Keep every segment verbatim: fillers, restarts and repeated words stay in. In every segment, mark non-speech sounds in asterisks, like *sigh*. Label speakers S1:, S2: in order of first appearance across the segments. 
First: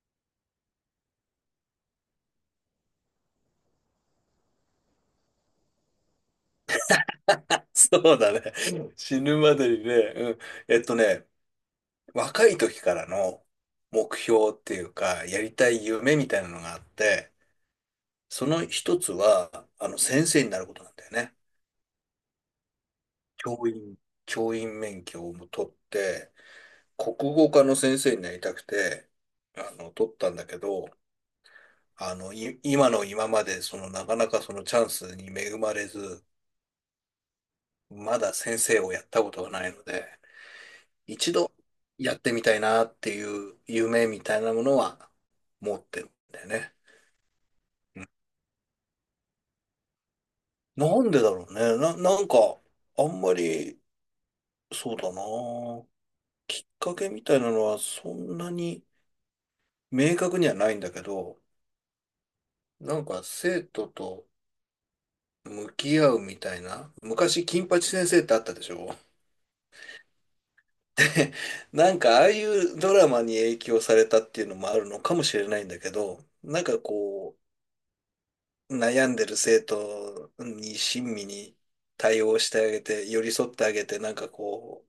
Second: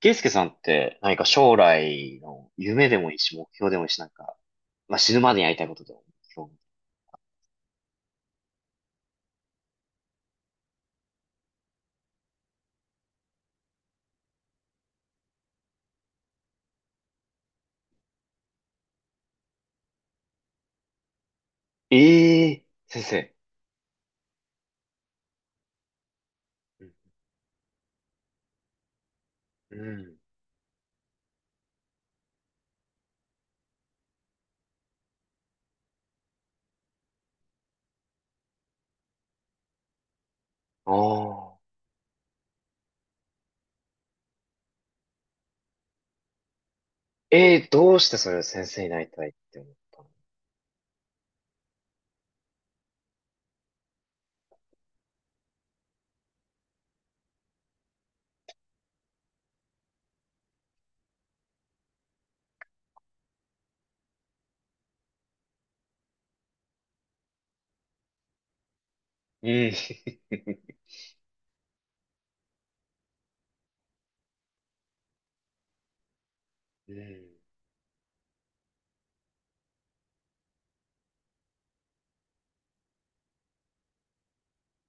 S1: ケイスケさんって何か将来の夢でもいいし、目標でもいいし、なんか、まあ、死ぬまでにやりたいことでも目標。
S2: *laughs* そうだね。うん、死ぬまでにね、うん。えっとね、若い時からの目標っていうか、やりたい夢みたいなのがあって、その一つは、あの、先生になることなんだよね。
S1: ええー先生。
S2: 教員、教員免許をも取って、
S1: うん。
S2: 国語科の先生になりたくて、あ
S1: う
S2: の、取っ
S1: ん
S2: たんだけど、あの、い、今の今まで、その、なかなかそのチャンスに恵まれず、まだ先生をやったことがないので、
S1: あ
S2: 一度
S1: あ。
S2: やってみたいなっていう夢みたいなものは持ってるんだよね。
S1: ええー、どうしてそれを先生になりたいって思ったの？
S2: なんでだろうね。な、なんか、あんまり、そうだな。きっかけみたいなのはそんなに明確にはないんだけど、なんか生徒と向き合うみたいな。昔、金八先生ってあったでしょ。
S1: うん。
S2: なんかああいうドラマに影響されたっていうのもあるのかもしれないんだけど、なんか
S1: うん。
S2: こう、悩んでる生徒に親身に対応してあげて、寄り添ってあげて、なんかこ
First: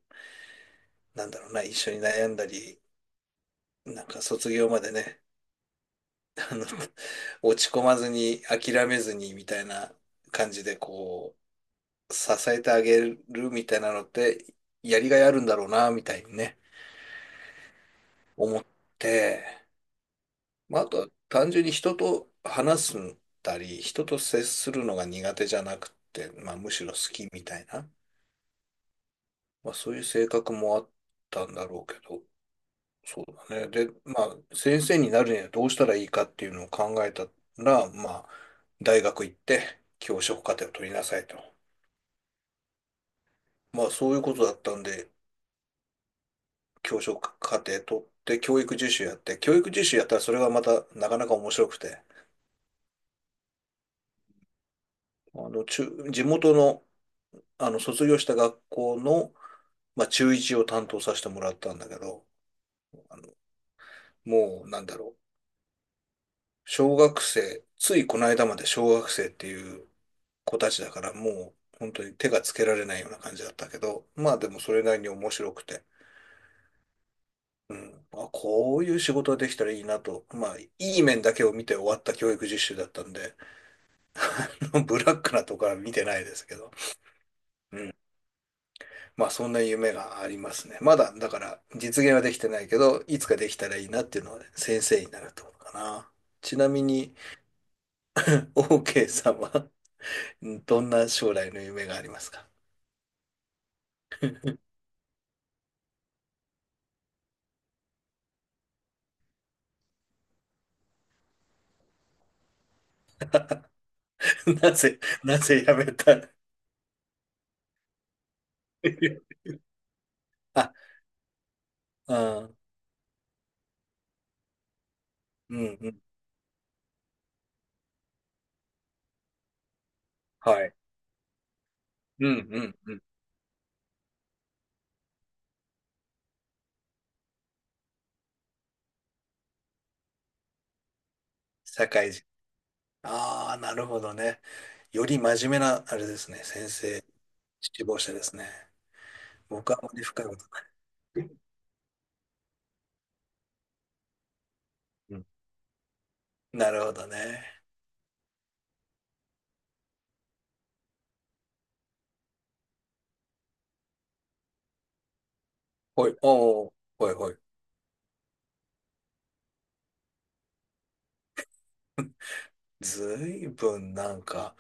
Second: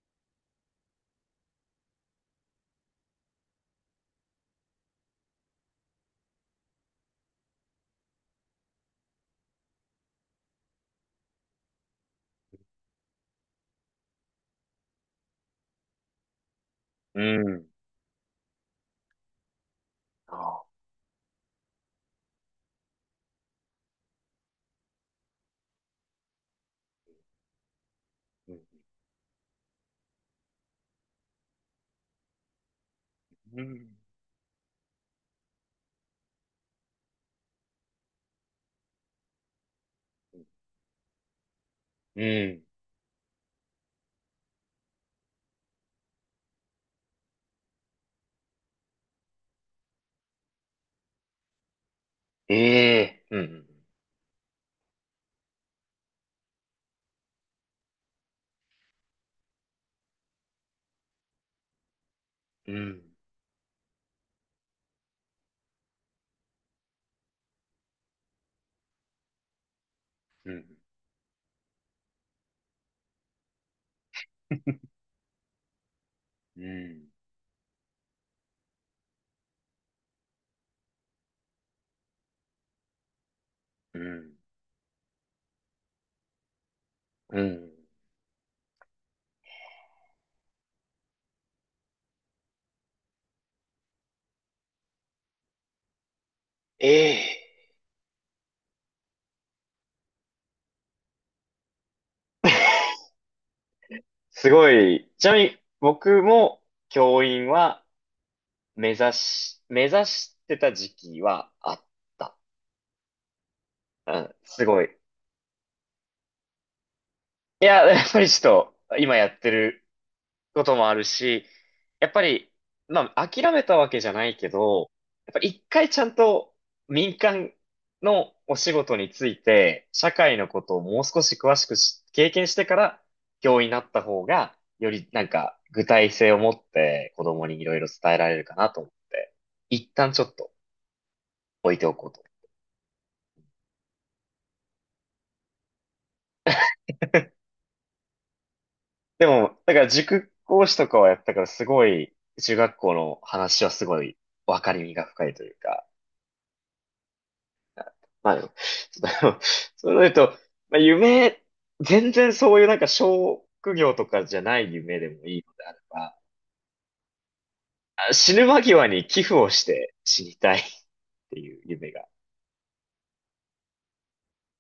S2: う、なんだろうな、一緒に悩んだり、なんか卒業までね、あの、*laughs* 落ち込まずに、諦めずに、みたいな感じで、こう、支えてあげるみたいなのって、やりがいあるんだろうな、みたいにね、
S1: うん。
S2: 思って、
S1: ああ。
S2: まあ、あとは単純に人と話すんだり、人と接するのが苦手じゃなくて、まあ、むしろ好きみたいな。
S1: うん。
S2: まあ、そういう性格もあったんだろうけど、そう
S1: う
S2: だね。
S1: ん。
S2: で、まあ、先生になるにはどうしたらいいかっていうのを考えたら、まあ、大学行って教職課程を取りなさいと。
S1: うん
S2: まあ、そういうことだったんで、教職課程取って教育実習やって、教育実習やったらそれがまたなかなか面白くて、
S1: ええーうん。
S2: あの、中、地元の、あの、卒業した学校の、まあ、中いちを担当させてもらったんだけど、
S1: うん。
S2: もう、なんだろう。小学生、ついこの間まで小学生っていう
S1: う
S2: 子
S1: ん。
S2: たちだからもう本当に手がつけられないような感じだったけど、まあでもそれなりに面白くて、
S1: うん。
S2: うん、まあ、こういう仕事ができたらいいなと、まあいい面だけを見て終わった教育実習だったんで、
S1: うん。
S2: *laughs* あのブラックなところは見てないですけど、
S1: うん。
S2: うん、まあそんな夢がありますね。まだだから実現はできてないけど、いつかできたらいいなっていうのはね、先生になるところかな。ちなみ
S1: え
S2: に、
S1: えー、
S2: *laughs* OK さんは、うん、どんな将来の夢がありますか？
S1: すごい。ちなみに、僕も教員は、目指し、目指してた時期はあった。うん、
S2: *laughs*
S1: す
S2: な
S1: ごい。
S2: ぜ、なぜ辞めた？
S1: いや、やっぱりちょっと、今やっ
S2: *laughs*
S1: てることも
S2: あ、
S1: あるし、やっぱ
S2: ああ、
S1: り、まあ、諦めたわけじゃないけど、やっぱ
S2: う
S1: 一
S2: んう
S1: 回ち
S2: ん。
S1: ゃんと民間のお仕事について、社会の
S2: は
S1: こ
S2: い。
S1: とをもう少し詳しくし
S2: う
S1: 経
S2: ん
S1: 験し
S2: う
S1: てか
S2: んうん。
S1: ら、教員になった方が、よりなんか具体性を持って子供にいろいろ伝えられるかなと思って、一旦ちょっと置いて
S2: 社
S1: おこう
S2: 会
S1: と。
S2: 人。ああ、なるほどね。より真面目な、あれですね。先生、志望者ですね。
S1: でも、
S2: 僕
S1: だ
S2: は
S1: か
S2: あ
S1: ら
S2: まり深い
S1: 塾
S2: ことな
S1: 講
S2: い。
S1: 師とかはやったからすごい、中学校の話はすごい分かりみが
S2: うん、
S1: 深いというか、
S2: なるほどね。
S1: まあでも、ちょっとあのそういうの言うと、まあ夢、全然そういうなんか職業とかじゃない夢でもいいのであれ
S2: ほ
S1: ば、
S2: い、おお、ほいほい。
S1: あ、死ぬ間際に寄付をして死にたいっていう夢が。
S2: ずいぶんなんか、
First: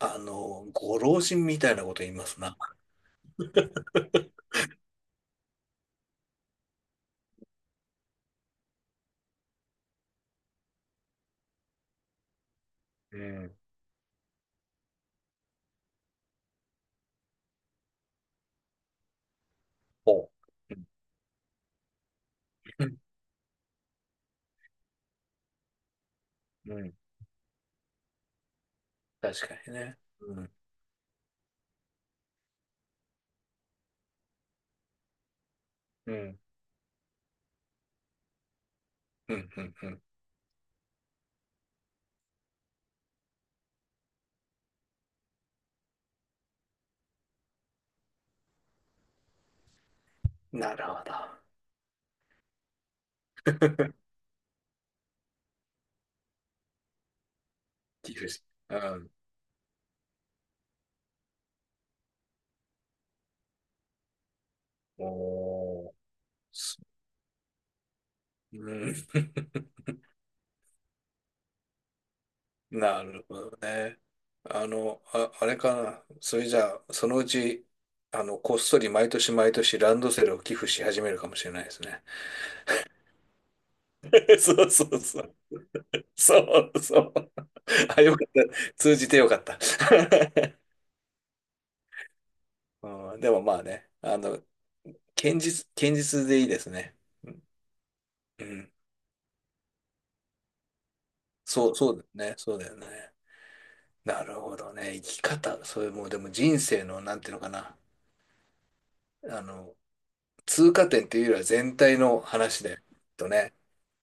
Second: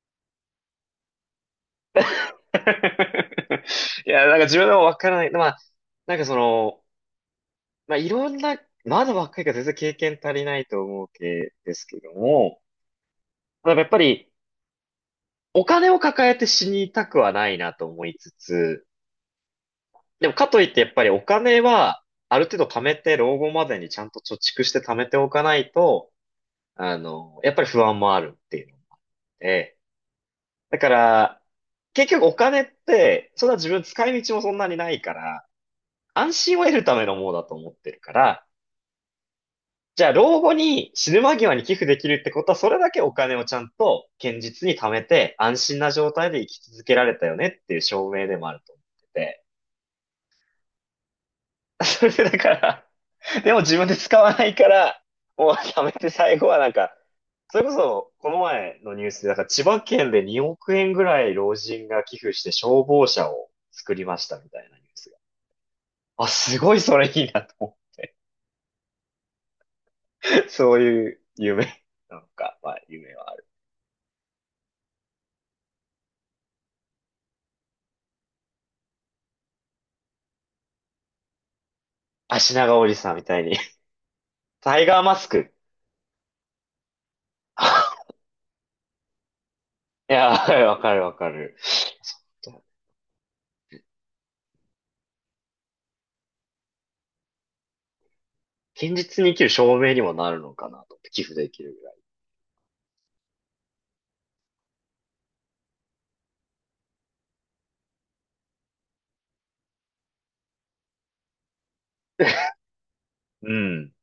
S2: あの、ご老人みたいなこと言いますな。
S1: *laughs* いや、なんか自分でも分からない。まあ、なんかその、まあいろんな、まだ若いから全然経験足りないと思うけですけども、
S2: うん。
S1: まあやっぱり、お金を抱えて死にたくはないなと思いつつ、で
S2: ほ
S1: もかといっ
S2: う。う
S1: てやっぱりお金はある程度貯めて
S2: ん。
S1: 老後までにちゃんと貯蓄して貯めておかないと、
S2: うん。
S1: あの、やっぱり不安もあるっていうの
S2: 確かに
S1: で、
S2: ね。うん。
S1: だから結局お金ってそんな自分使い道もそんなにないから
S2: う
S1: 安
S2: ん。
S1: 心を得るためのものだと思ってるから、
S2: うん。うん。うん、
S1: じゃあ老後に死ぬ間際に寄付できるってことはそれだけお金をちゃんと堅実に貯めて安心な状態で生き続けられたよねっていう証明でもあると思ってて。
S2: なるほど。
S1: *laughs* それでだからでも自分で使わないから、もうやめて最後はなんか、それこそ、
S2: 理不
S1: この
S2: 尽。う
S1: 前のニュ
S2: ん。
S1: ースで、なんか千葉県でにおく円ぐらい老人が寄付して消防車を作りましたみたいなニュースが。
S2: おー。
S1: あ、すご
S2: す、
S1: いそれいいなと思
S2: うん。
S1: う。*laughs* そういう夢なんか、まあ
S2: な
S1: 夢
S2: る
S1: はあ
S2: ほ
S1: る。
S2: どね。あの、あ、あれかな。それじゃあ、そのうち、あの、こっそり毎年毎年ランドセルを寄付し始めるかもしれないですね。
S1: 足長おじさんみたいに。
S2: *laughs* そう
S1: タイ
S2: そ
S1: ガ
S2: う
S1: ーマ
S2: そ
S1: ス
S2: う。
S1: ク。*laughs*
S2: そうそう。あ、よかった。通じてよかった。*laughs*
S1: いや、わかるわかる。そう、
S2: うん、でもまあね、あの、堅実、堅実でいいですね。うん。
S1: 現実に生きる証明にもなるのかなと思って寄付でき
S2: そ
S1: る
S2: う、
S1: ぐら
S2: そう
S1: い。
S2: だよね。そうだよね。なるほどね。生き方、それもうでも人生の、なんていうのかな。あの、通過点っていうよりは全体の話で、と
S1: う
S2: ね。
S1: ん。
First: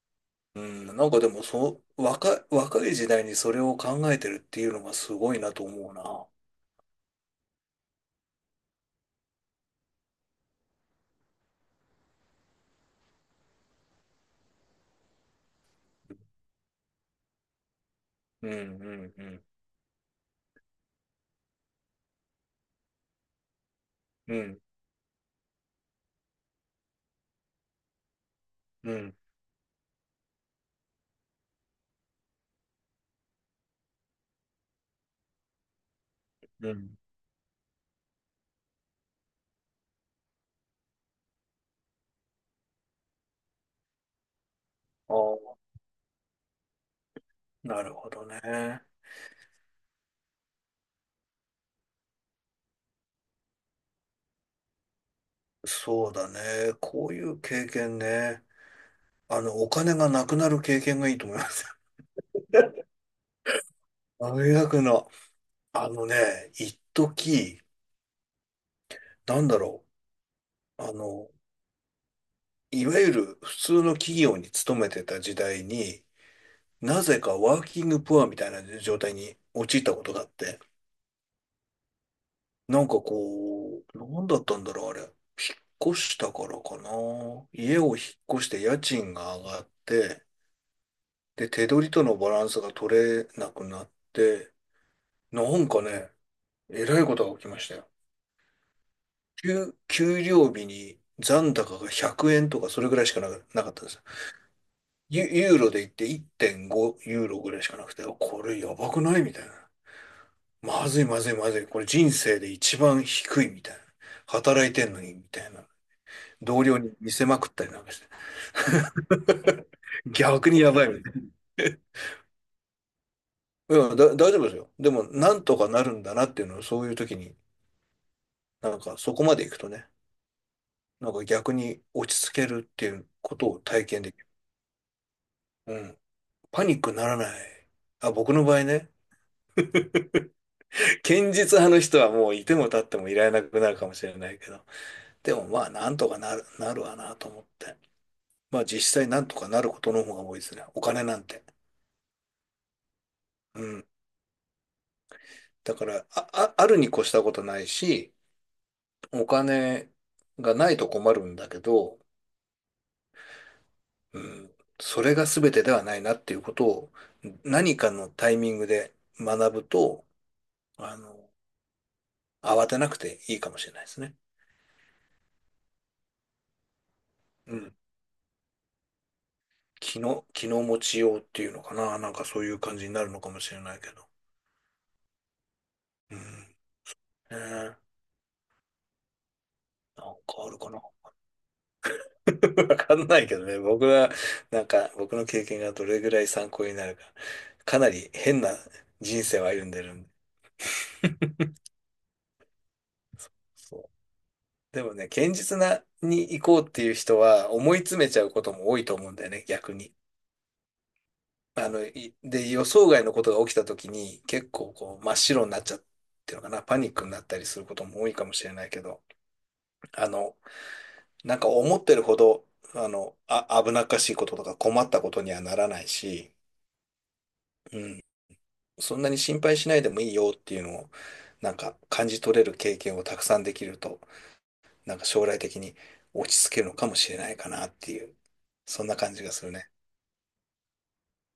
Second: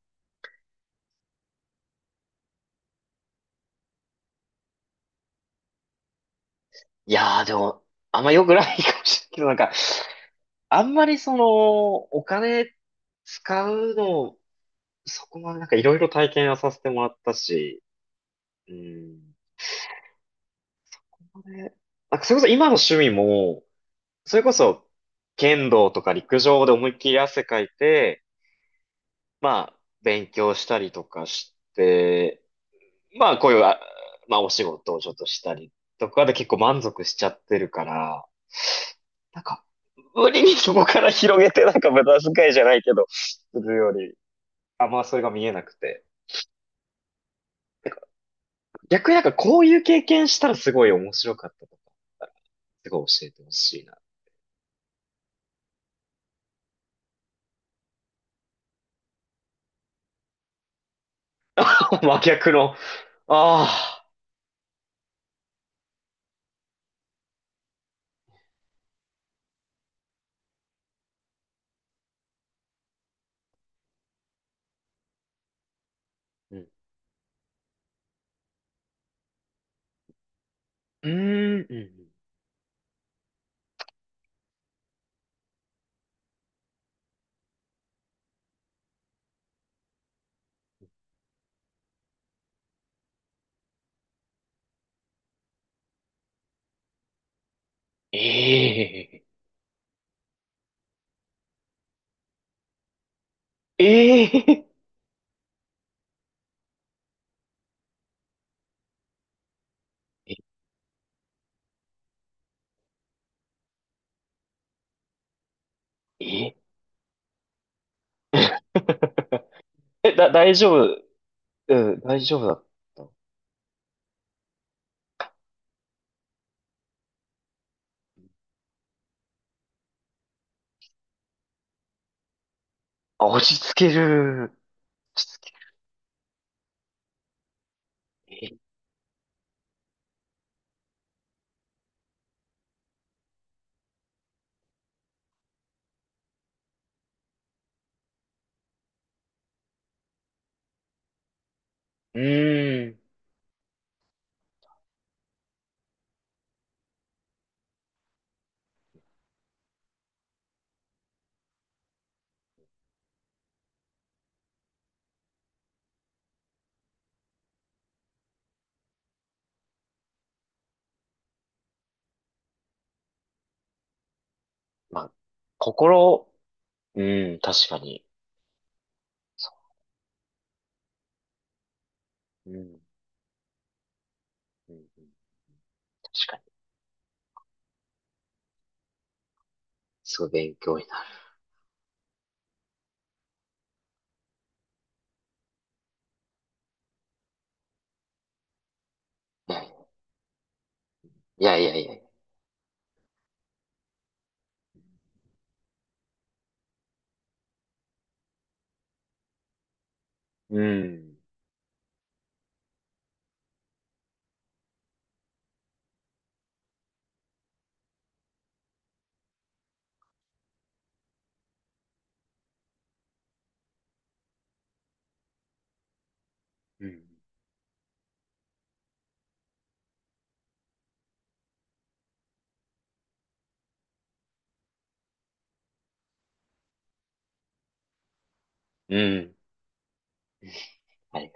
S2: うん、なんかでもそう、若い、若い時代にそれを考えてるっていうのがすごいなと思うな。
S1: いやー、でも、あんま良くないかもしれないけど、なんか、あんまりその、お金使うの、そこまでなんかいろいろ体験はさせてもらったし、
S2: うん、う
S1: う
S2: ん、う
S1: ん。
S2: ん、
S1: これなんかそれこそ今の趣味も、
S2: う
S1: それこ
S2: ん、
S1: そ、剣道とか陸上で思いっきり汗かいて、
S2: うん、
S1: まあ、勉強したりとかして、まあ、こういう、あまあ、お仕事をちょっとしたりとかで結構
S2: う
S1: 満
S2: ん。
S1: 足しちゃってるから、なんか、無理にそこから広げてなんか無駄遣いじゃないけど、するより、あんま
S2: あ
S1: それが
S2: あ、
S1: 見えなくて。
S2: なるほどね。
S1: 逆になんかこういう経験したらすごい面白かったとかあったら、すごい教えてほしいな。
S2: そうだね。こういう経験ね。あの、お金がなくなる経験がいいと思います。
S1: *laughs* 真逆の、
S2: *laughs*
S1: ああ、
S2: 大学の、あのね、一時、なんだろう。あの、いわゆる普通の企業に勤めてた時代に、
S1: うん、
S2: なぜかワーキングプアみたいな状態に陥ったことがあって、
S1: うーん、うん
S2: なんかこう、なんだったんだろう、あれ。引っ越したからかな。家を引っ越して家賃が上がって、で、手取りとのバランスが取れなくなって、なんかね、えらいことが起きましたよ。
S1: ええ、
S2: 給、給料日に残高がひゃくえんとかそれぐらいしかな、なかったんですよ。
S1: ええ、
S2: ユ、ユーロで言っていってんごユーロぐらいしかなくて、これやばくないみたいな。まずいまずいまずい。これ人生で一番低いみたいな。働いてんのにみたいな。
S1: ええ
S2: 同僚に見せまくったりなんかして
S1: *laughs*
S2: *laughs*。
S1: え、だ、
S2: 逆
S1: 大
S2: にや
S1: 丈
S2: ばい
S1: 夫、
S2: みたい
S1: うん、大丈夫だった。
S2: な。いや、だ、大丈夫ですよ。でも、なんとかなるんだなっていうのを、そういう時に、なんか、そこまで行くとね、なんか逆に落ち着けるっていう
S1: あ、
S2: こ
S1: 落
S2: と
S1: ち
S2: を
S1: 着
S2: 体
S1: け
S2: 験できる。
S1: る、落ち着
S2: うん。パニックにならない。あ、僕の
S1: け
S2: 場
S1: る。
S2: 合ね、堅実派の人はもういても立ってもいられなくなるかもしれないけど、でもまあ、なんとかなる、なるわなと思って。まあ、実際なんとかなることの方が多いですね。お金なんて。
S1: えうーん、
S2: うん。だから、あ、あ、あるに越したことないし、お金がないと困るんだけど、うん、それが全てではないなっていうことを何かのタイミングで学ぶと、あの、慌てなくていいかもしれないですね。
S1: まあ、心、うん、
S2: う
S1: 確
S2: ん。
S1: かに。そ
S2: 気の、気の持ちようっていうのかな。なんかそう
S1: う
S2: い
S1: う
S2: う感
S1: ん
S2: じになるのかもしれないけど。
S1: うんうん
S2: うん。ね
S1: 確かに。
S2: え、なん
S1: すごい
S2: かあ
S1: 勉
S2: るか
S1: 強
S2: な。
S1: にな
S2: *laughs* わかんないけどね。僕は、なんか僕の経験がどれぐらい参考になるか。かなり変な人生を歩んで
S1: る。
S2: るんで。
S1: いやいやいやいやいや。
S2: そう、でもね、堅実なに行こうっていう人は思い詰めちゃうことも多いと思うんだよね、逆に。
S1: うん。
S2: あの、いで、予想外のことが起きた時に結構こう真っ白になっちゃうっていうのかな、パニックになったりすることも多いかもしれないけど、あの、なんか思ってるほど、あの、あ、危なっかしいこととか困ったことにはならないし、
S1: うん。
S2: うん、そんなに心配しないでもいいよっていうのを、なんか感じ取れる経験をたくさんできるとなんか将来的に落ち着けるのかもしれないかなっていう、そんな
S1: う
S2: 感じが
S1: ん。
S2: するね。
S1: はい。